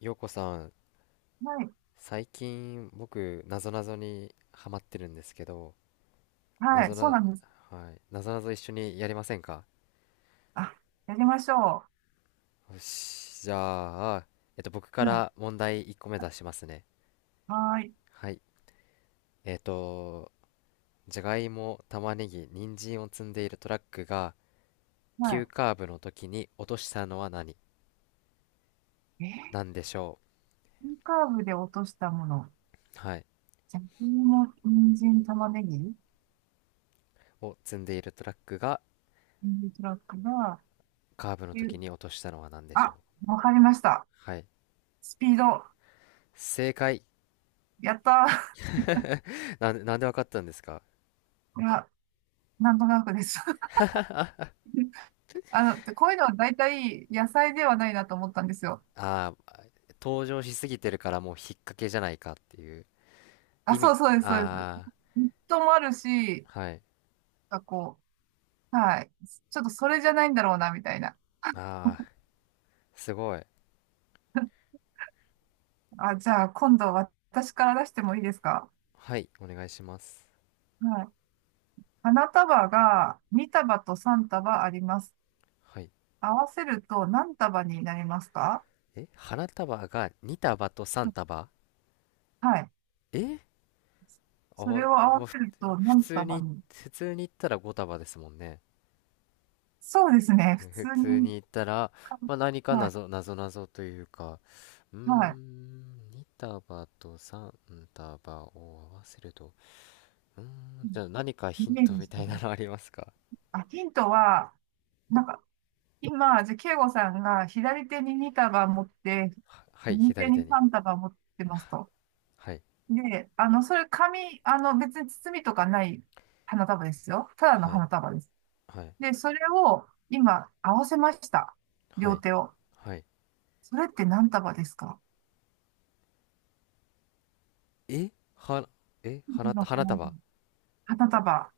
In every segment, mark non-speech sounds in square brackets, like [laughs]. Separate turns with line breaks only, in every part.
ようこさん、
はい、
最近僕なぞなぞにハマってるんですけど、な
は
ぞ
い、そう
な、
なんです。
はい、なぞなぞ一緒にやりませんか？
あ、やりましょ
よし、じゃあ、僕か
う。はい、
ら問題1個目出しますね。
はい、
はい。えっと、じゃがいも、玉ねぎ、人参を積んでいるトラックが、急
は
カーブの時に落としたのは何
い。
なんでしょ
イカーブで落としたもの。
う？はい。
じゃがいも、人参、玉ねぎ、
を積んでいるトラックが、
人参トラックが、
カーブの時
ゆ
に落としたのは何でしょう？
あ、わかりました。
はい。
スピード。
正解。
やった
なんでわかったんですか？
ー。[laughs] いや、なんとなくです。[laughs] あの、こういうのは大体野菜ではないなと思ったんですよ。
ああー、登場しすぎてるからもう引っ掛けじゃないかっていう
あ、
意
そ
味。
うそうです、そうです。
あ
ネットもあるし、
あ、はい。
なんかこう、はい。ちょっとそれじゃないんだろうな、みたいな。
ああ、すごい。
あ、じゃあ、今度私から出してもいいですか？
はい、お願いします。
はい。花束が2束と3束あります。
はい。
合わせると何束になりますか？
え、花束が2束と3束
はい。
え、あ、
それを合
まあ、
わせると
普
何
通
束
に、
に？
普通に言ったら5束ですもんね。
そうですね。普
普
通
通に
に
言ったら、
か。
まあ、何か
はい。
謎、謎謎というか、うー
はい。
ん、2束と3束を合わせると、うーん、じゃあ何か
イ
ヒン
メー
ト
ジ
み
して
た
ね。
いなのありますか？
あ、ヒントは、なんか、今、じゃあ、慶吾さんが左手に2束持って、
はい、
右手
左手
に
に。
3束持ってます
は
と。
はい、
で、あの、それ紙、あの、別に包みとかない花束ですよ。ただの
はい、
花束です。
はい、
で、それを今合わせました。
は
両
い、
手を。
はい。
それって何束ですか？
えは、
の
花
花束。
束。
花束。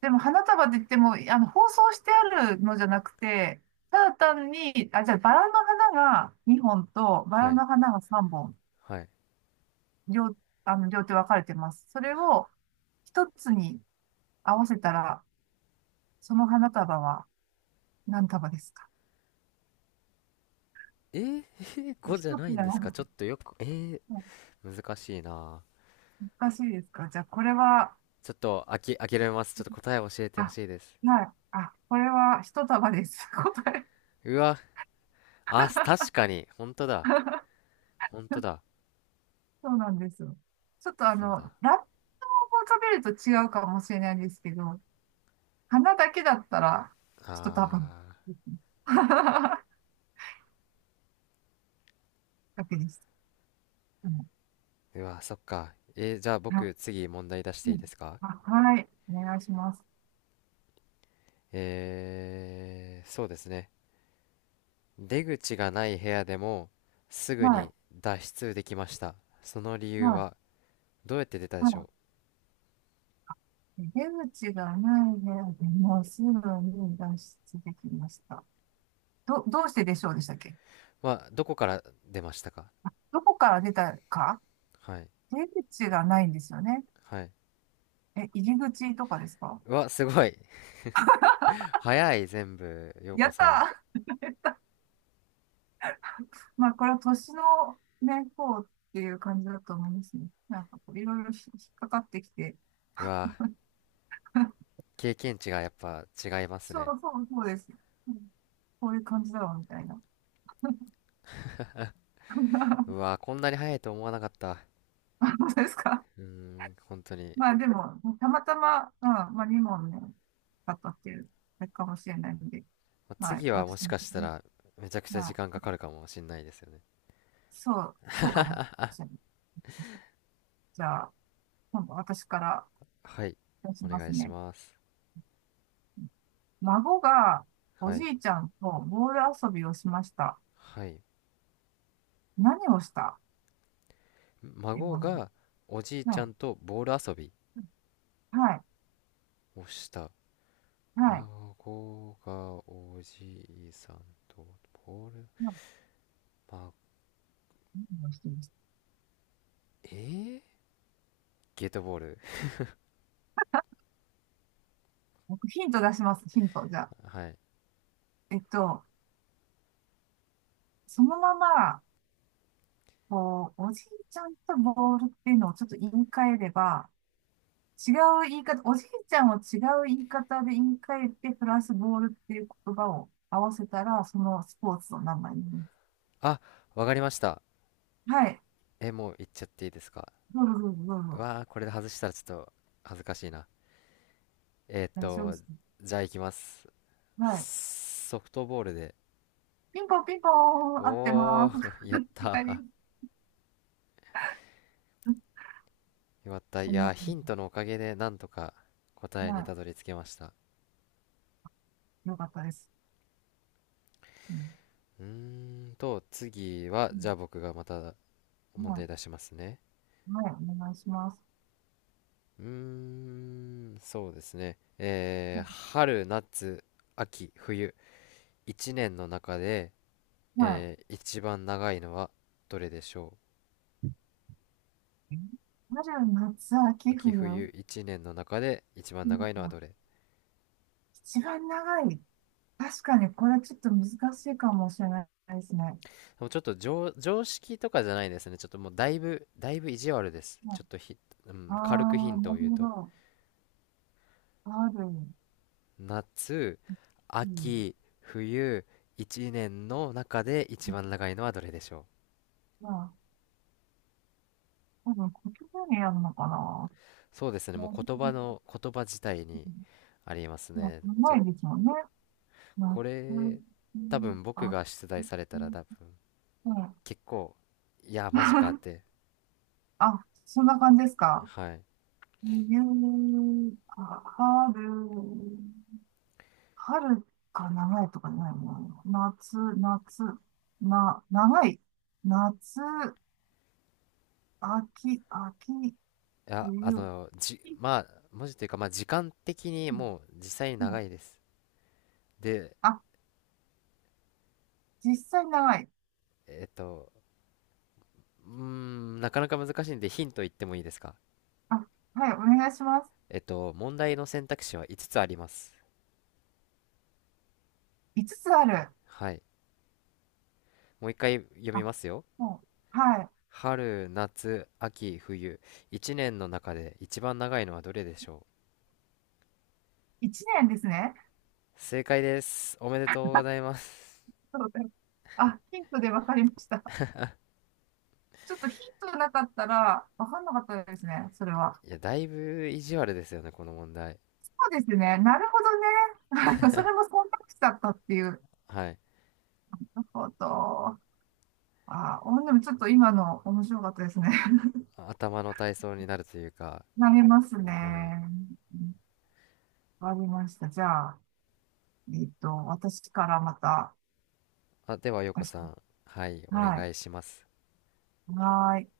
でも花束って言っても、あの、包装してあるのじゃなくて、ただ単に、あ、じゃあバラの花が2本と、バ
は
ラ
い、
の花が3本、
はい。
両、あの、両手分かれてます。それを一つに合わせたら、その花束は何束ですか？
えー、[laughs] 5
一
じゃな
つ
いん
だ
で
よ。
すか？ちょっとよく、えー、
うん。
難しいな。
難しいですか？じゃあ、これは、
ちょっと諦めます。ちょっと答え教えてほ
あ、
しいです。
はい、あ、これは一束です。[laughs] 答え。
うわ、あ、確かに。本当だ。本当だ。
そうなんですよ。ちょっとあ
そう
の、
だ。
ラップを食べると違うかもしれないですけど、花だけだったら、一束
あ
ですね。[laughs] だけです。うん。
ー、うわ、そっか。えー、じゃあ
あ、
僕、次問題出して
う
いい
ん。
ですか？
あはい。お願いします。
えー、そうですね。出口がない部屋でもすぐ
はい。
に脱出できました。その理
は
由
い。
はどうやって出たでしょ
はい。出口がない部屋でもすぐに脱出できました。どうしてでしょうでしたっけ？
う？は、どこから出ましたか？
どこから出たか？
はい。
出口がないんですよね。
はい。
え、入り口とかですか？
うわ、すごい。[laughs] 早い、全部、陽
や
子
っ
さん。
たー。 [laughs] まあ、これは年のね、こうっていう感じだと思いますね。なんかこう、いろいろ引っかかってきて、
うわ、
[laughs]
経験値がやっぱ違います
そう
ね。
そうそうです。うん。こういう感じだろうみたいな。[laughs]
う
そ
わ、こんなに早いと思わなかった。
うですか。
うーん、本当に。
まあでも、たまたま、うん、まあ2問ね、買ったっていう、あれかもしれないので、
まあ
まあ
次はも
私
し
も
かした
ね、
らめちゃくちゃ
ま
時
あ、
間かかるかもしんないですよね。
そうかもしれない。じゃあ、今度私から
はい。
出し
お
ま
願
す
いし
ね。
ます。
孫がお
は
じ
い。
いちゃんとボール遊びをしました。
はい。
何をした今
孫
の。
がおじいち
はい。
ゃんとボール遊び
はい。
をした。
はい。
孫がおじいさんとボール、
何
ま、
をしてました？
えー、ゲートボール。
僕ヒント出します。ヒント。じゃあ。
[laughs] はい。
えっと、そのまま、こう、おじいちゃんとボールっていうのをちょっと言い換えれば、違う言い方、おじいちゃんを違う言い方で言い換えて、プラスボールっていう言葉を合わせたら、そのスポーツの名前になります。
あ、わかりました。
はい。
え、もう言っちゃっていいですか？
どうぞどうぞどう
う
ぞ。
わあ、これで外したらちょっと恥ずかしいな。えーっ
大丈夫で
と、
す
じゃあ行きます。
か？はい。
ソフトボールで。
ピンポンピンポン、合って
お
ま
お。
す。
[laughs] やっ
[laughs] 二
た
人。うん、
ー、よかった。い
そんな
やー、
感
ヒントのおかげでなんとか
じ。
答えに
は
たどり着けました。
い。よかったです。うん。
うー次は、
う
じゃ
ん。
あ僕がまた問
は
題
い。
出しますね。
はい。お願いします。
うーん、そうですね。えー、春、夏、秋、冬、一年の中で、
は
えー、一番長いのはどれでしょ
い。春、夏、
う？
秋、
秋、
冬。
冬、一年の中で一番
う
長
ん。
いのはどれ？
一番長い。確かに、これちょっと難しいかもしれないですね。
もうちょっと常識とかじゃないですね。ちょっともうだいぶ意地悪です。
はい。
ちょっとひ、う
あ
ん、軽くヒ
あ
ン
ー、
ト
な
を言う
るほ
と。
ど。ある、
夏、
うん。
秋、冬、一年の中で一番長いのはどれでしょう？
まあ、多分、こっちにやるのかな。
そうですね、も
ま
う言葉の、言葉自体にあります
あ、考
ね。
えですもんね。ま
こ
秋ん
れ、多分僕
あ、
が出題され
う
たら
ん。
多分結構、いや、マジかって、
あ、そんな感じですか？
はい。い
冬、まあ、春、春か長いとかないな。夏、夏、な、長い。夏、秋、秋、
や、
冬。
まあ、文字というか、まあ、時間的に
うん。
もう実際に
う
長
ん。
いです。で、
あ、実際長い。
えっと、うーん、なかなか難しいんでヒント言ってもいいですか？
あ、はい、お願いします。
問題の選択肢は5つつあります。
5つつある。
はい。もう一回読み
あ、
ますよ。
もう、はい。
春、夏、秋、冬。一年の中で一番長いのはどれでしょ
1年ですね。
う？正解です。おめでとうございます。
そうです。あ、ヒントで分かりました。ちょっとヒントなかったら、わかんなかったですね、それは。
いや、だいぶ意地悪ですよね、この問題。
そうですね、なるほどね。[laughs] それも忖度しちゃったっていう。
はい。
なるほど。あー、お、でもちょっと今の面白かったですね。[laughs]
頭の体操になるというか。
投げます
はい。
ね。わかりました。じゃあ、えっと、私からまた。
あ、では、よこ
私。
さん。はい、お
は
願
い。
いします。
はーい。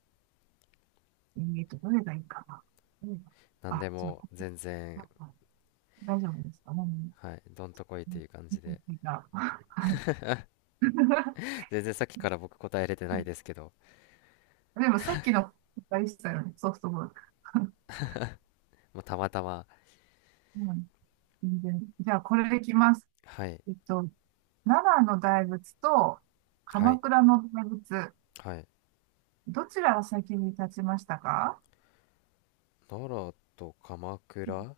えっと、どれがいいかな。どれが？
何で
あ、ちょっ
も
と、
全然、
大丈夫ですかね。
はい、どんとこいという感じで。
じゃあ、はい。[laughs]
全然さっきから僕答えれてないですけど、
でもさっきのあれでしたよね、ソフトボール。
まあ、たまたま。
[laughs] うん、全然。じゃあ、これでいきます。
はい、
えっと、奈良の大仏と
は
鎌
い、
倉の大仏、
はい。
どちらが先に立ちましたか？
奈良と鎌倉、ああ、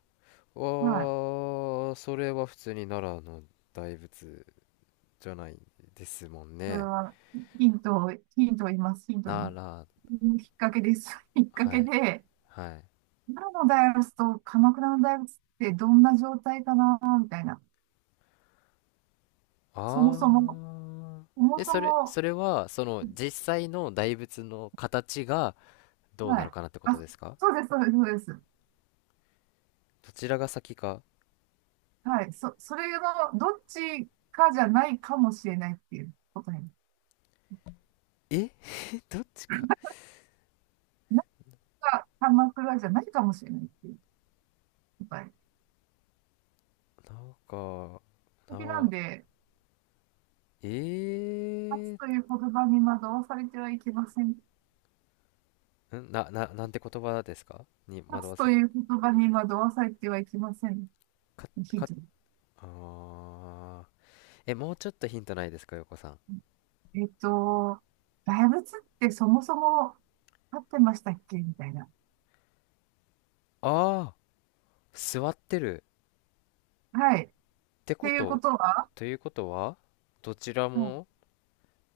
はい。
それは普通に奈良の大仏じゃないですもん
これ
ね。
は、ヒントを、ヒントを言います。ヒントを言い
奈
ます。
良、
きっかけです。[laughs] きっか
は
け
い、
で、
はい。
奈良の大仏と鎌倉の大仏ってどんな状態かな、みたいな。そもそも、
ああ、
そも
え、
そ
それ、
も、
それは、その実際の大仏の形がどう
は
なの
い。
かなってこと
あ、
ですか？
そうです、そうです、そうです。
どちらが先か。
はい。それのどっちかじゃないかもしれないっていう答え。
え、[laughs] どっちか。
なんか鎌倉じゃないかもしれないっていう答え。
なんか、
敵なん
な、
で、勝つ
え
という言葉に惑わされてはいけません。
ー、なんて言葉ですか？に
勝
惑
つ
わ
と
す。
いう言葉に惑わされてはいけません。
か、
ヒン
か、
ト。
ああ、え、もうちょっとヒントないですか、横さん。
えっと、大仏ってそもそも立ってましたっけみたいな。
ああ、座ってる。
はい。っ
ってこ
ていうこ
と、
とは、
ということは、どちら
うん。
も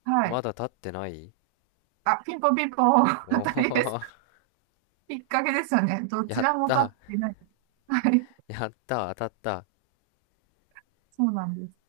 はい。
まだ立ってない。
あ、ピンポンピンポン、[laughs] 当
お
たりです。
お。
きっかけですよね。ど
[laughs]
ち
やっ
らも立っ
た、
てない。はい。
やった、当たった。
そうなんです。